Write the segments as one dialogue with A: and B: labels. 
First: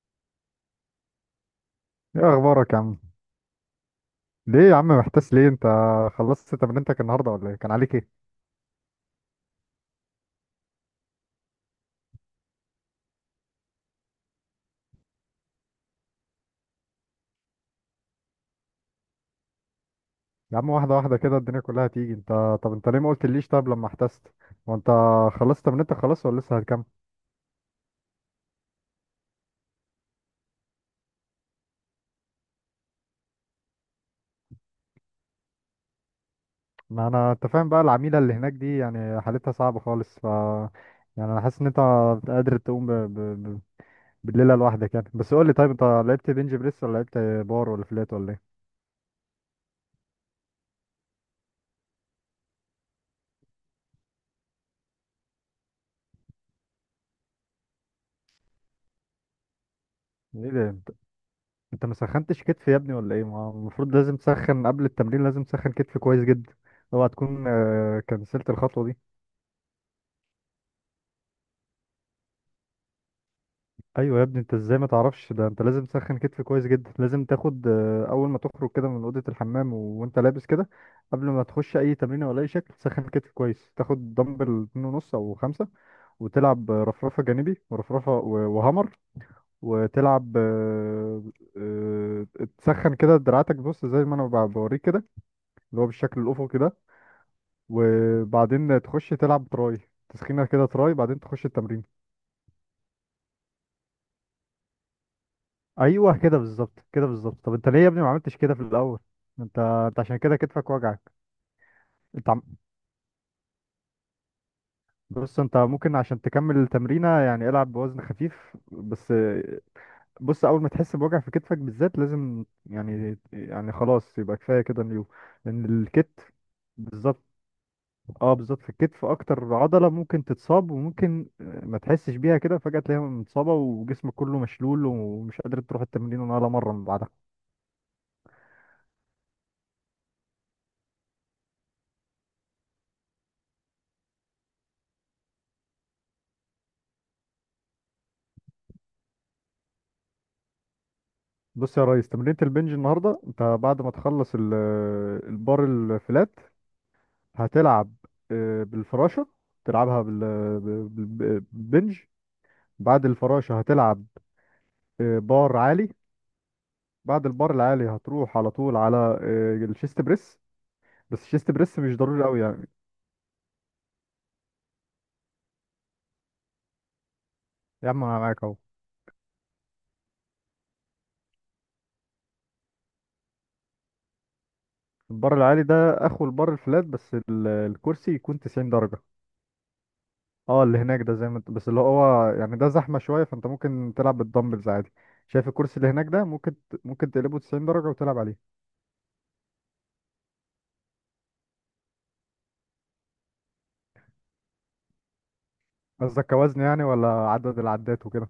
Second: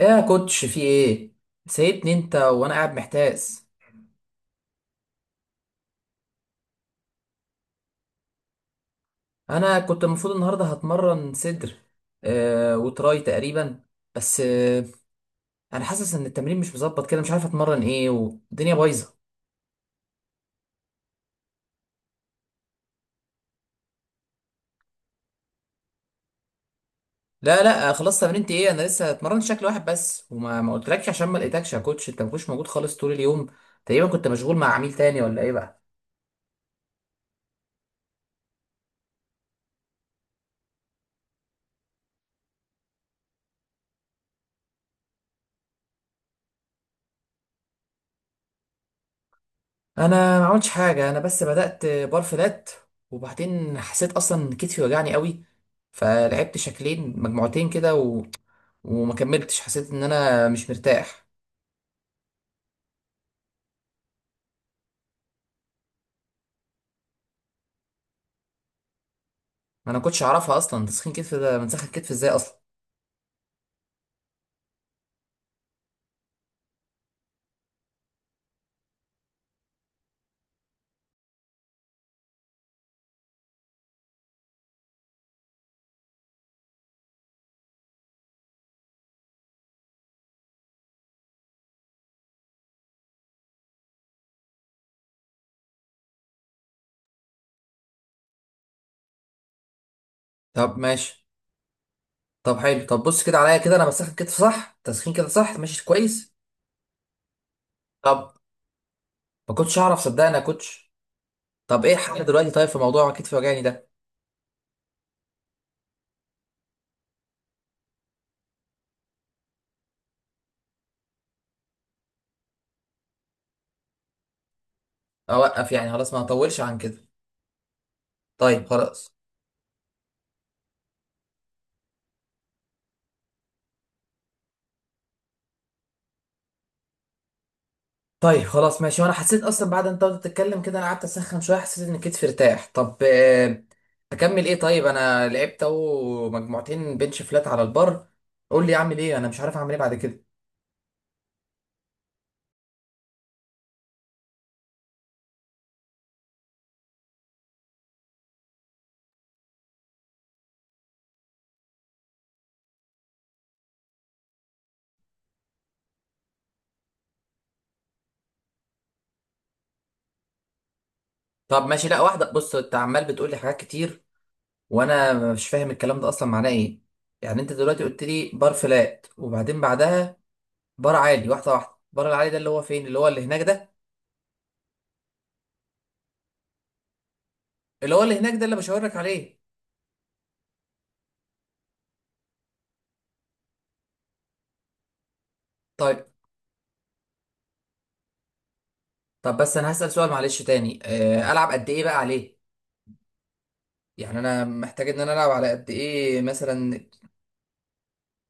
A: ايه يا كوتش؟ في ايه؟ سيبني
B: ايه
A: انت،
B: اخبارك
A: وانا
B: يا
A: قاعد
B: عم؟
A: محتاس.
B: ليه يا عم محتاس ليه انت؟ خلصت تمرينتك النهارده ولا ايه؟ كان عليك ايه؟
A: انا كنت المفروض النهارده هتمرن صدر وتراي تقريبا. بس انا حاسس ان التمرين مش مظبط كده، مش عارف اتمرن ايه والدنيا بايظه.
B: يا عم، واحده واحده كده الدنيا كلها هتيجي. انت طب انت ليه ما قلتليش؟ طب لما احتست وانت خلصت تمرينتك خلاص ولا لسه هتكمل؟
A: لا لا، خلاص. تمرينتي ايه؟ انا لسه اتمرنت شكل واحد بس، وما ما قلتلكش عشان ما لقيتكش يا كوتش، انت ما كنتش موجود خالص طول اليوم، تقريبا كنت مشغول مع عميل تاني ولا ايه بقى؟
B: ما انا انت فاهم بقى، العميله اللي هناك دي يعني حالتها صعبه خالص، ف يعني انا حاسس ان انت قادر تقوم ب... بالليله لوحدك يعني. بس قول لي، طيب انت لعبت بنج بريس ولا لعبت بار ولا فلات ولا ايه؟
A: انا ما عملتش حاجه، انا بس بدات بار فلات، وبعدين حسيت اصلا كتفي وجعني قوي، فلعبت شكلين مجموعتين كده وما كملتش، حسيت ان انا
B: ايه
A: مش
B: ده!
A: مرتاح.
B: انت ما سخنتش كتف يا ابني ولا ايه؟ ما هو المفروض لازم تسخن قبل التمرين، لازم تسخن كتف كويس جدا. اوعى تكون كنسلت الخطوه دي.
A: ما انا كنتش اعرفها اصلا، تسخين كتف ده بنسخن كتف ازاي اصلا؟
B: ايوه يا ابني، انت ازاي ما تعرفش ده؟ انت لازم تسخن كتف كويس جدا. لازم تاخد اول ما تخرج كده من اوضه الحمام وانت لابس كده قبل ما تخش اي تمرين ولا اي شكل، تسخن كتف كويس. تاخد دمبل 2.5 او 5 وتلعب رفرفه جانبي ورفرفه وهامر. وتلعب آه، تسخن كده دراعاتك. بص زي ما انا بوريك كده، اللي هو بالشكل الافقي ده. وبعدين تخش تلعب تراي، تسخينه كده
A: طب
B: تراي، بعدين
A: ماشي.
B: تخش التمرين.
A: طب حلو، طب بص كده عليا، كده انا بسخن كتف صح؟ تسخين كده صح؟ ماشي
B: ايوه
A: كويس.
B: كده بالظبط، كده بالظبط. طب انت ليه يا ابني ما
A: طب
B: عملتش كده في الاول؟
A: ما
B: انت
A: كنتش اعرف
B: انت عشان
A: صدقني
B: كده
A: يا
B: كتفك
A: كوتش.
B: وجعك.
A: طب ايه الحل
B: انت عم...
A: دلوقتي، طيب في موضوع كتفي وجعني ده؟
B: بص انت ممكن عشان تكمل التمرينه يعني العب بوزن خفيف بس. بص، اول ما تحس بوجع في كتفك بالذات لازم، يعني خلاص يبقى كفايه كده اليوم، لان
A: اوقف يعني؟ خلاص ما
B: الكتف،
A: هطولش عن كده.
B: بالظبط. اه بالظبط،
A: طيب
B: في الكتف
A: خلاص.
B: اكتر عضلة ممكن تتصاب. وممكن ما تحسش بيها كده، فجأة تلاقيها متصابة وجسمك كله مشلول ومش قادر تروح التمرين ولا مرة من بعدها.
A: طيب خلاص ماشي. وانا حسيت اصلا بعد انت قعدت تتكلم كده، انا قعدت اسخن شويه، حسيت ان كتفي ارتاح. طب اكمل ايه طيب؟ انا لعبت اهو مجموعتين بنش فلات على البر، قول لي اعمل ايه، انا مش عارف اعمل ايه بعد كده.
B: بص يا ريس، تمرينة البنج النهاردة انت بعد ما تخلص البار الفلات، هتلعب بالفراشة. تلعبها بالبنج. بعد الفراشة هتلعب بار عالي. بعد البار العالي هتروح على طول على الشيست بريس، بس الشيست
A: طب
B: بريس
A: ماشي،
B: مش
A: لا
B: ضروري
A: واحده،
B: قوي
A: بص
B: يعني.
A: انت عمال بتقول لي حاجات كتير وانا مش فاهم الكلام ده اصلا معناه ايه. يعني انت دلوقتي
B: يا
A: قلت
B: عم انا
A: لي
B: معاك
A: بار
B: اهو.
A: فلات وبعدين بعدها بار عالي، واحده واحده. بار العالي ده اللي هو فين؟ اللي هو اللي هناك ده؟
B: البار العالي ده اخو البار الفلات، بس
A: اللي هو
B: الكرسي
A: اللي هناك
B: يكون
A: ده اللي
B: 90
A: بشاور لك
B: درجة.
A: عليه.
B: اه، اللي هناك ده زي ما انت بس، اللي هو يعني ده زحمة شوية، فانت ممكن تلعب بالدمبلز عادي. شايف الكرسي اللي
A: طيب.
B: هناك ده؟ ممكن ممكن تقلبه 90 درجة وتلعب عليه.
A: طب بس انا هسأل سؤال معلش تاني، العب قد ايه بقى عليه؟ يعني انا محتاج ان انا العب على قد ايه
B: قصدك كوزن يعني
A: مثلا؟
B: ولا عدد العدات وكده؟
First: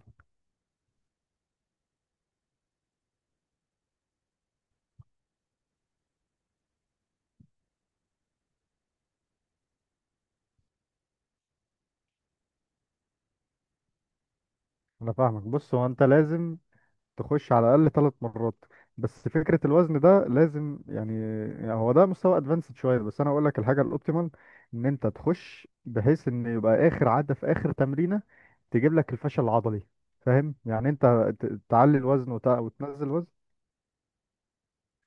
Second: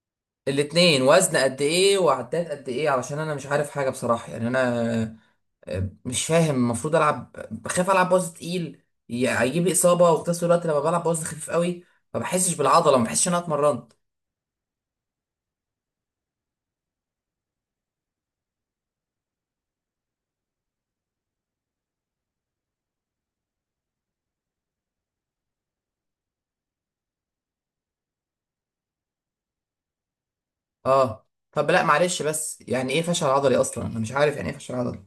A: الاتنين، وزن قد ايه وعدات قد ايه؟ علشان انا مش عارف حاجه بصراحه، يعني انا مش فاهم المفروض العب. بخاف العب وزن تقيل هيجيب لي اصابه، وفي نفس الوقت لما بلعب وزن خفيف قوي ما بحسش بالعضله، ما بحسش ان انا اتمرنت.
B: انا فاهمك. بص، هو انت لازم تخش على الاقل 3 مرات. بس فكره الوزن ده لازم، يعني، يعني هو ده مستوى ادفانسد شويه، بس انا اقول لك الحاجه الاوبتيمال: ان انت تخش بحيث ان يبقى اخر عده في اخر تمرينه تجيب لك الفشل العضلي، فاهم يعني انت؟
A: اه طب، لا
B: تعلي
A: معلش،
B: الوزن
A: بس يعني ايه
B: وتنزل
A: فشل
B: الوزن.
A: عضلي اصلا؟ انا مش عارف يعني ايه فشل عضلي.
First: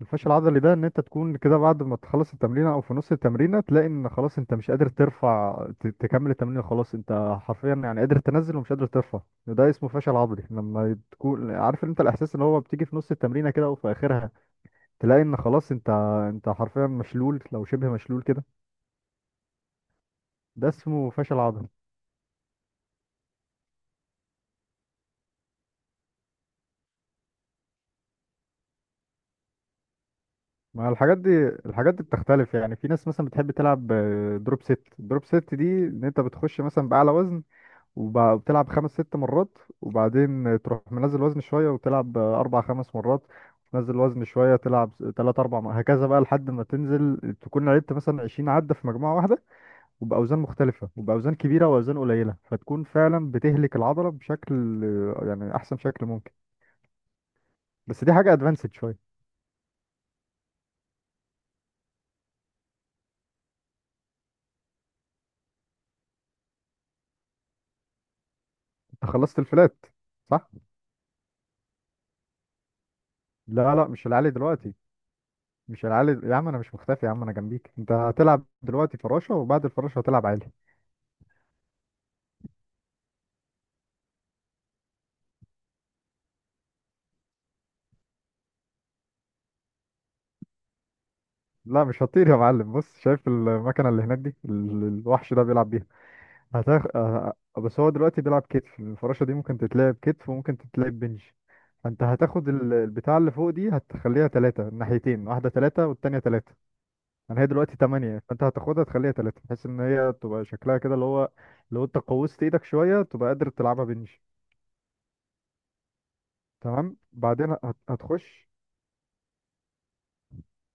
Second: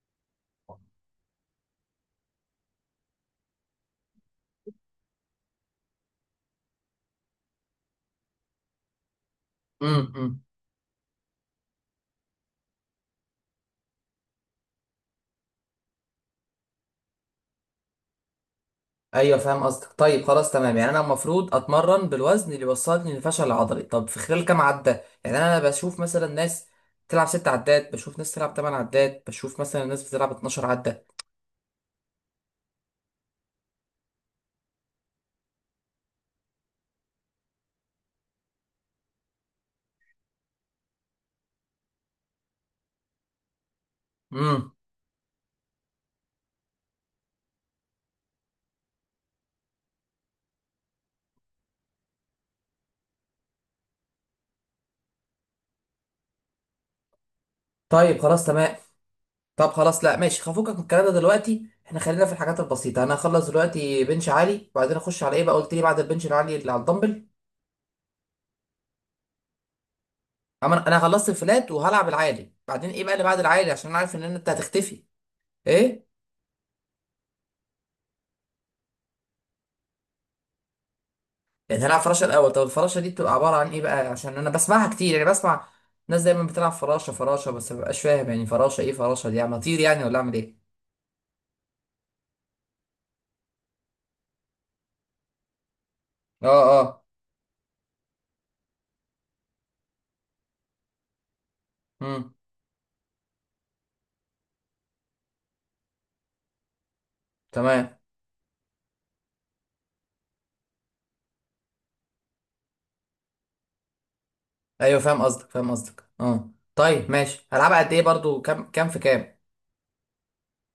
B: الفشل العضلي ده ان انت تكون كده بعد ما تخلص التمرينه او في نص التمرينه، تلاقي ان خلاص انت مش قادر ترفع، تكمل التمرين خلاص. انت حرفيا يعني قادر تنزل ومش قادر ترفع. ده اسمه فشل
A: امم.
B: عضلي. لما تكون عارف انت الاحساس اللي هو بتيجي في نص التمرينه كده وفي اخرها، تلاقي ان خلاص انت حرفيا مشلول، لو شبه مشلول كده،
A: ايوه فاهم قصدك، طيب خلاص
B: ده
A: تمام، يعني انا
B: اسمه فشل
A: المفروض
B: عضلي.
A: اتمرن بالوزن اللي يوصلني للفشل العضلي؟ طب في خلال كام عده؟ يعني انا بشوف مثلا ناس تلعب 6 عدات، بشوف ناس تلعب 8 عدات، بشوف مثلا ناس بتلعب 12
B: ما
A: عده.
B: الحاجات دي، الحاجات دي بتختلف. يعني في ناس مثلا بتحب تلعب دروب ست. دروب ست دي ان انت بتخش مثلا باعلى وزن وبتلعب خمس ست مرات، وبعدين تروح منزل وزن شوية وتلعب أربع خمس مرات، تنزل وزن شوية
A: امم.
B: تلعب تلات أربع هكذا بقى، لحد ما تنزل تكون لعبت مثلا 20 عدة في مجموعة واحدة، وبأوزان مختلفة، وبأوزان كبيرة وأوزان قليلة. فتكون فعلا بتهلك العضلة بشكل، يعني أحسن شكل ممكن. بس دي
A: طيب
B: حاجة
A: خلاص
B: أدفانسد
A: تمام.
B: شوية.
A: طب خلاص، لا ماشي، هفكك من الكلام ده دلوقتي، احنا خلينا في الحاجات البسيطه. انا هخلص دلوقتي بنش عالي، وبعدين اخش على ايه بقى؟ قلت لي بعد البنش العالي اللي على الدمبل.
B: أنت خلصت الفلات، صح؟
A: اما انا خلصت الفلات وهلعب العالي، بعدين ايه بقى اللي بعد العالي؟
B: لا لا،
A: عشان انا
B: مش
A: عارف ان
B: العالي
A: انت
B: دلوقتي.
A: هتختفي.
B: مش
A: ايه؟
B: العالي يا عم، أنا مش مختفي يا عم، أنا جنبيك. أنت هتلعب دلوقتي فراشة، وبعد الفراشة هتلعب عالي.
A: يعني هنلعب فراشه الاول؟ طب الفراشه دي بتبقى عباره عن ايه بقى؟ عشان انا بسمعها كتير، يعني بسمع ناس دايما بتلعب فراشه فراشه، بس ما ببقاش فاهم يعني فراشه ايه. فراشه دي يعني اطير يعني ولا اعمل ايه؟
B: لا مش هطير يا معلم. بص، شايف المكنه اللي هناك دي، الوحش ده بيلعب بيها.
A: اه،
B: هتاخ...
A: اه.
B: آه، آه، بس هو دلوقتي بيلعب كتف. الفراشه دي ممكن تتلعب كتف وممكن تتلعب بنج. فانت
A: امم.
B: هتاخد البتاع اللي فوق دي هتخليها 3. الناحيتين، واحده 3 والتانيه 3، يعني هي دلوقتي
A: تمام.
B: 8، فانت هتاخدها تخليها 3، بحيث ان هي تبقى شكلها كده اللي هو، لو انت قوست ايدك شويه تبقى قادر تلعبها بنج.
A: ايوه فاهم قصدك، فاهم قصدك، اه.
B: تمام؟
A: طيب ماشي،
B: بعدين
A: هلعبها قد ايه برضو؟
B: هتخش.
A: كام كام في كام؟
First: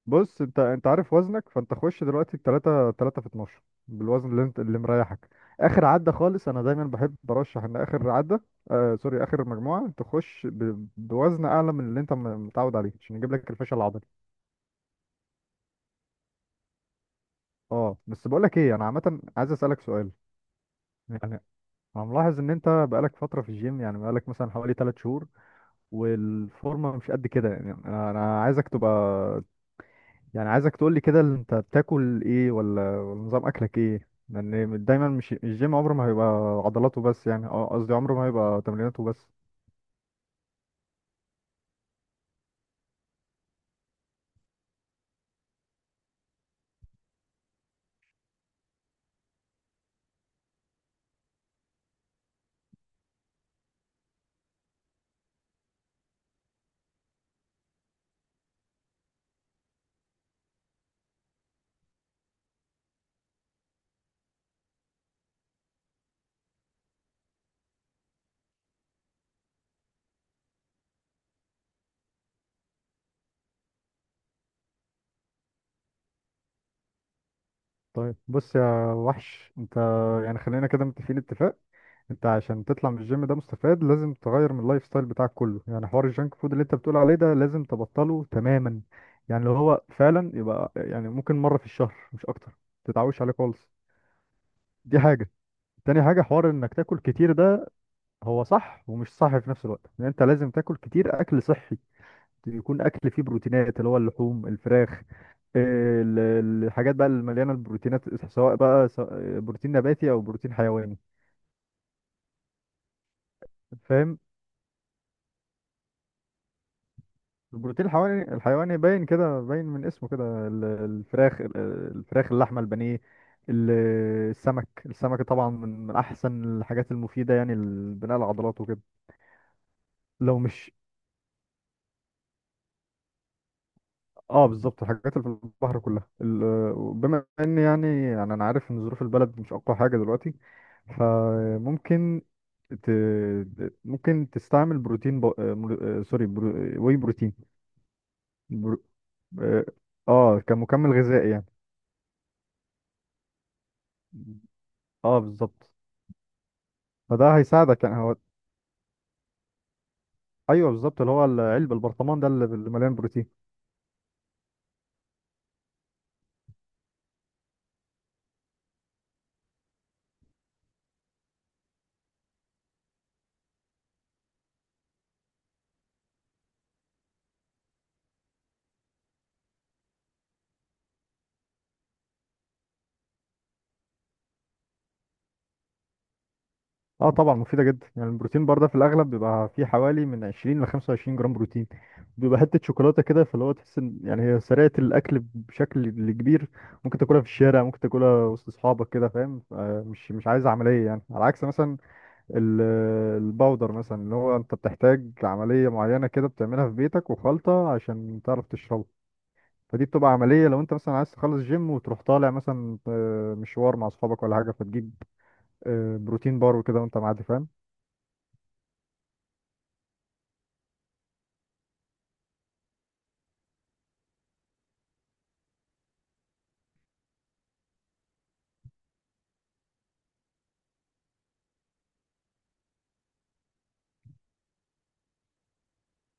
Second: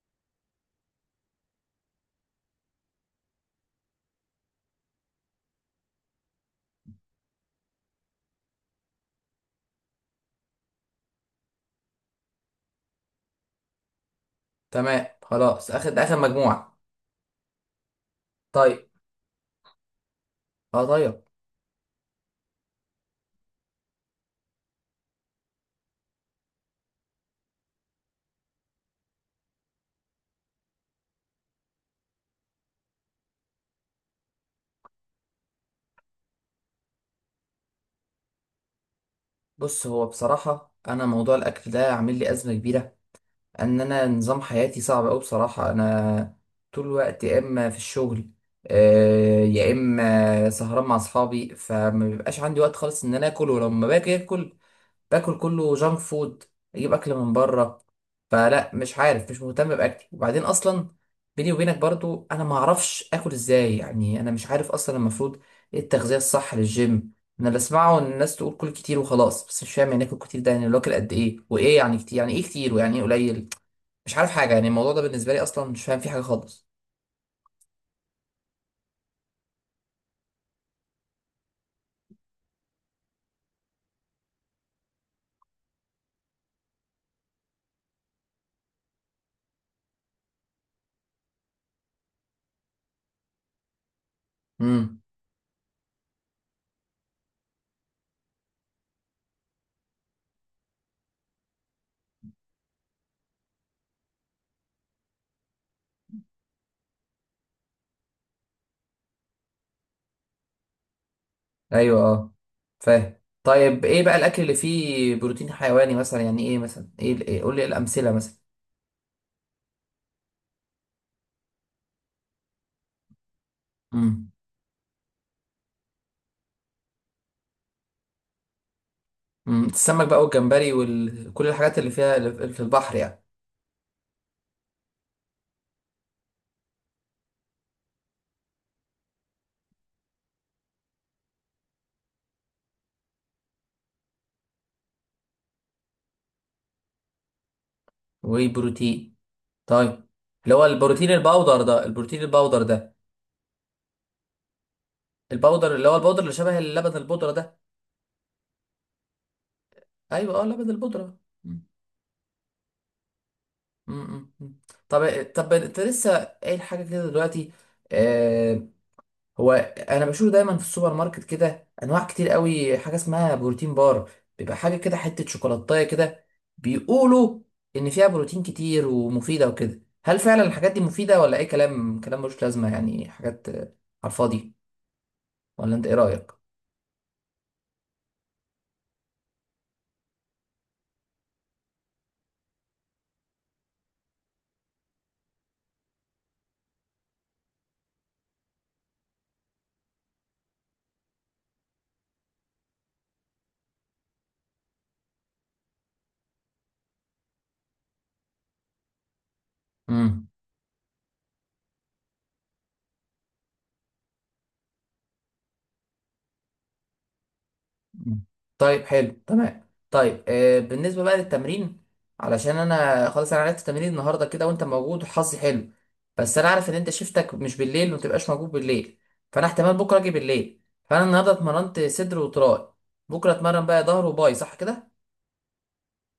B: بص، انت عارف وزنك، فانت خش دلوقتي التلاتة، 3 في 12، بالوزن اللي انت، اللي مريحك. اخر عدة خالص انا دايما بحب برشح ان اخر عدة، آه سوري، اخر مجموعة تخش بوزن اعلى من اللي انت متعود عليه، عشان يجيب لك الفشل العضلي.
A: تمام خلاص، اخد ده اخر مجموعه.
B: اه، بس بقول لك ايه، انا
A: طيب.
B: عامة عايز اسالك سؤال.
A: اه
B: يعني
A: طيب.
B: انا ملاحظ ان انت بقالك فترة في الجيم، يعني بقالك مثلا حوالي 3 شهور والفورمة مش قد كده. يعني أنا عايزك تبقى، يعني عايزك تقول لي كده اللي انت بتاكل ايه، ولا نظام اكلك ايه، لان دايما مش الجيم عمره ما هيبقى عضلاته بس، يعني اه قصدي عمره ما هيبقى تمريناته بس.
A: بص هو بصراحه انا موضوع الاكل ده عامل لي ازمه كبيره، ان انا نظام حياتي صعب قوي بصراحه. انا طول الوقت يا اما في الشغل يا اما سهران مع اصحابي، فما بيبقاش عندي وقت خالص ان انا اكل، ولما باجي اكل باكل كله جانك فود، اجيب اكل من بره. فلا، مش عارف، مش مهتم باكلي، وبعدين اصلا بيني وبينك برضو، انا ما اعرفش اكل ازاي. يعني انا مش عارف اصلا المفروض ايه التغذيه الصح للجيم. انا اللي بسمعه ان الناس تقول كل كتير وخلاص، بس مش فاهم يعني اكل كتير ده يعني لو اكل قد ايه؟ وايه يعني كتير؟ يعني ايه كتير ويعني ايه قليل؟ مش عارف حاجة، يعني الموضوع ده بالنسبة لي أصلا مش فاهم فيه حاجة خالص.
B: طيب بص يا وحش، انت يعني خلينا كده متفقين اتفاق. انت عشان تطلع من الجيم ده مستفاد لازم تغير من اللايف ستايل بتاعك كله. يعني حوار الجانك فود اللي انت بتقول عليه ده لازم تبطله تماما. يعني لو هو فعلا يبقى يعني ممكن مرة في الشهر مش اكتر، تتعوش عليه خالص. دي
A: امم.
B: حاجة. تاني حاجة، حوار انك تاكل كتير ده هو صح ومش صح في نفس الوقت، لان انت لازم تاكل كتير اكل صحي، يكون اكل فيه بروتينات، اللي هو اللحوم، الفراخ، الحاجات بقى المليانه البروتينات، سواء بقى بروتين نباتي او بروتين حيواني،
A: أيوه، أه. فاهم. طيب إيه بقى
B: فاهم؟
A: الأكل اللي فيه بروتين حيواني مثلا؟ يعني إيه مثلا؟ إيه إيه؟ قول لي إيه
B: البروتين
A: الأمثلة
B: الحيواني،
A: مثلا.
B: الحيواني باين كده، باين من اسمه كده، الفراخ، الفراخ، اللحمه، البانيه، ال-
A: امم.
B: السمك. السمك طبعا من احسن الحاجات المفيده يعني لبناء العضلات وكده.
A: امم، السمك بقى
B: لو مش،
A: والجمبري وكل الحاجات اللي فيها، اللي في البحر يعني.
B: اه بالظبط الحاجات اللي في البحر كلها. بما ان يعني، انا عارف ان ظروف البلد مش اقوى حاجه دلوقتي، فممكن ت... ممكن تستعمل بروتين ب... آه، مر- آه، سوري برو... آه، واي بروتين، برو...
A: وبروتين.
B: اه،
A: طيب. اللي هو
B: كمكمل
A: البروتين
B: غذائي يعني.
A: الباودر ده، البروتين الباودر ده،
B: اه بالظبط.
A: الباودر اللي هو الباودر اللي شبه اللبن البودرة
B: فده
A: ده.
B: هيساعدك يعني. هو
A: أيوه، أه، لبن
B: ايوه بالظبط، اللي
A: البودرة.
B: هو
A: أمم،
B: العلب البرطمان ده اللي مليان بروتين.
A: أمم، أمم. طب طب، أنت لسه قايل حاجة كده دلوقتي. آه، هو انا بشوف دايما في السوبر ماركت كده انواع كتير قوي حاجه اسمها بروتين بار، بيبقى حاجه كده حته شوكولاتايه كده، بيقولوا ان فيها بروتين كتير ومفيده وكده. هل فعلا الحاجات دي مفيده ولا اي كلام، كلام ملوش لازمه، يعني حاجات على الفاضي؟ ولا انت ايه رايك؟
B: اه طبعا مفيدة جدا يعني. البروتين بار ده في الأغلب بيبقى فيه حوالي من 20 ل 25 جرام بروتين، بيبقى حتة شوكولاتة كده، فاللي هو تحس إن يعني هي سريعة الأكل بشكل كبير. ممكن تاكلها في الشارع، ممكن تاكلها وسط أصحابك كده، فاهم؟ مش عايز عملية، يعني على عكس مثلا ال- الباودر مثلا، اللي هو أنت بتحتاج عملية معينة كده بتعملها في بيتك وخلطة عشان تعرف تشربها. فدي بتبقى عملية. لو أنت مثلا عايز تخلص جيم وتروح طالع مثلا مشوار مع أصحابك ولا حاجة، فتجيب بروتين بار وكده وأنت معدي، فاهم؟
A: مم. طيب حلو تمام. طيب آه، بالنسبة بقى للتمرين، علشان انا خلاص انا عرفت تمرين النهارده كده وانت موجود وحظي حلو، بس انا عارف ان انت شفتك مش بالليل ومتبقاش موجود بالليل، فانا احتمال بكره اجي بالليل. فانا النهارده اتمرنت صدر وتراي، بكره اتمرن بقى ظهر وباي، صح كده؟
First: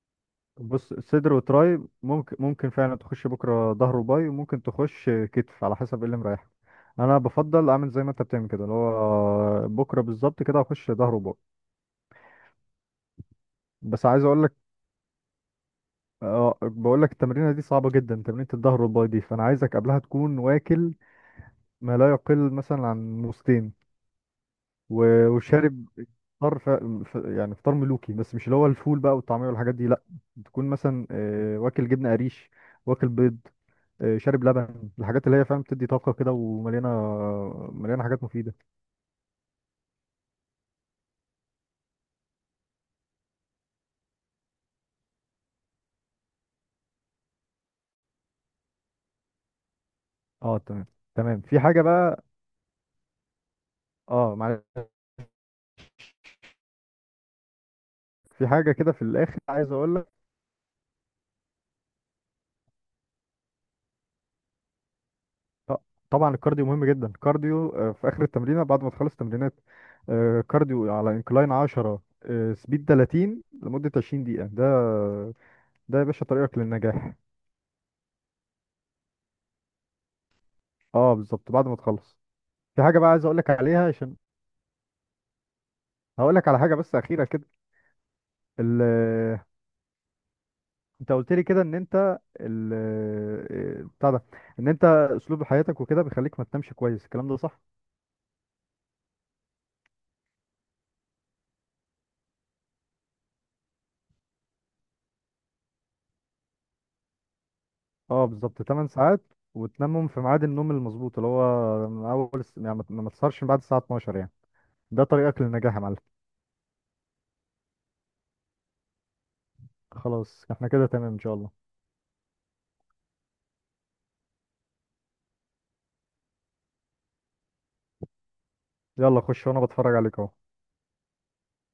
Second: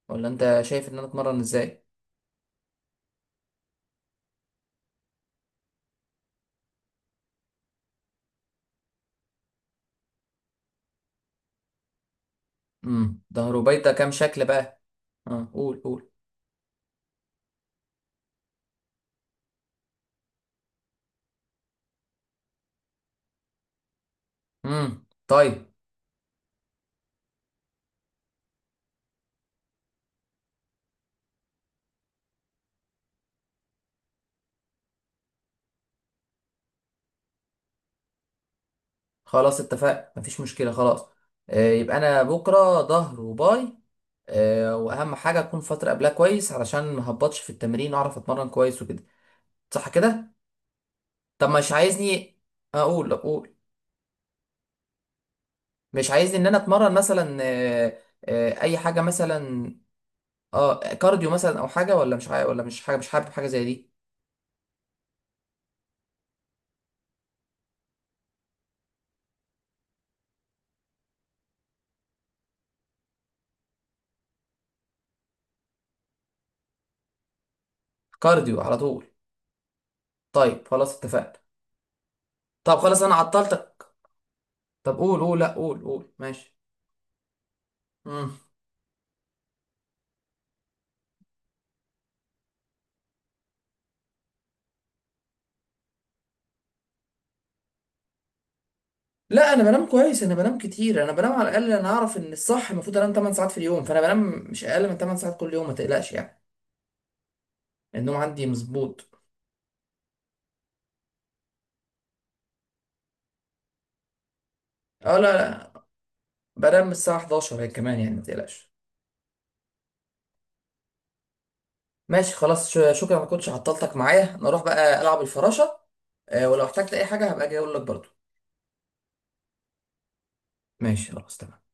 A: ولا انت شايف
B: بص،
A: ان انا
B: صدر
A: اتمرن
B: وتراي،
A: ازاي؟
B: ممكن فعلا تخش بكره ظهر وباي، وممكن تخش كتف، على حسب ايه اللي مريحك. انا بفضل اعمل زي ما انت بتعمل كده، اللي هو بكره بالظبط كده هخش ظهر وباي.
A: امم، ظهر وباي ده
B: بس
A: كام
B: عايز اقول
A: شكل
B: لك،
A: بقى؟ اه، قول قول.
B: أه بقول لك التمرينه دي صعبه جدا، تمرينه الظهر والباي دي، فانا عايزك قبلها تكون واكل ما لا يقل مثلا عن ساعتين ونص. مم.
A: امم، طيب
B: وشارب فطار. يعني فطار ملوكي، بس مش اللي هو الفول بقى والطعمية والحاجات دي لا. تكون مثلا واكل جبنة قريش، واكل بيض، شارب لبن، الحاجات اللي هي فاهم بتدي طاقة كده، ومليانة، حاجات مفيدة.
A: خلاص اتفقنا، مفيش مشكله خلاص. آه، يبقى انا بكره ظهر وباي. واهم حاجه اكون فتره قبلها كويس علشان ما هبطش في التمرين، اعرف اتمرن كويس وكده. صح كده؟
B: اه تمام. تمام،
A: طب
B: في
A: مش
B: حاجة بقى.
A: عايزني اقول اقول؟
B: اه معلش،
A: مش عايزني ان انا اتمرن مثلا
B: في حاجة
A: اي
B: كده
A: حاجه
B: في الآخر عايز
A: مثلا؟
B: أقول لك.
A: اه، كارديو مثلا او حاجه؟ ولا مش عاي... ولا مش حاجه، مش حابب حاجه زي دي؟
B: آه، طبعا الكارديو مهم جدا، الكارديو في آخر التمرينة بعد ما تخلص تمرينات. كارديو على انكلاين 10، سبيد 30، لمدة 20 دقيقة. ده ده يا باشا طريقك للنجاح.
A: كارديو على طول؟ طيب خلاص
B: اه
A: اتفقنا.
B: بالظبط بعد ما تخلص.
A: طب
B: في حاجه
A: خلاص
B: بقى
A: انا
B: عايز اقول لك
A: عطلتك.
B: عليها، عشان
A: طب قول قول، لا قول قول
B: هقول لك
A: ماشي.
B: على حاجه بس اخيره كده.
A: مم.
B: ال... انت قلت لي كده ان انت ال... آه، بتاع ده، ان انت اسلوب حياتك وكده بيخليك ما تنامش كويس، الكلام ده صح؟
A: لا، انا بنام كويس، انا بنام كتير، انا بنام على الاقل. انا اعرف ان الصح المفروض انام 8 ساعات في اليوم، فانا بنام مش اقل من 8 ساعات كل يوم، ما تقلقش يعني. النوم
B: اه
A: عندي
B: بالظبط، 8
A: مظبوط.
B: ساعات، وتنامهم في ميعاد النوم المظبوط، اللي هو من اول يعني ما تسهرش من بعد الساعه 12 يعني، ده
A: اه لا
B: طريقك
A: لا،
B: للنجاح يا معلم.
A: بنام الساعة 11 هي كمان، يعني ما تقلقش.
B: خلاص احنا كده تمام ان شاء الله.
A: ماشي خلاص، شكرا، ما كنتش عطلتك معايا، نروح بقى ألعب الفراشة. ولو احتجت أي حاجة هبقى أجي أقول لك برضو.
B: يلا خش وانا بتفرج عليك اهو.
A: ماشي خلاص تمام.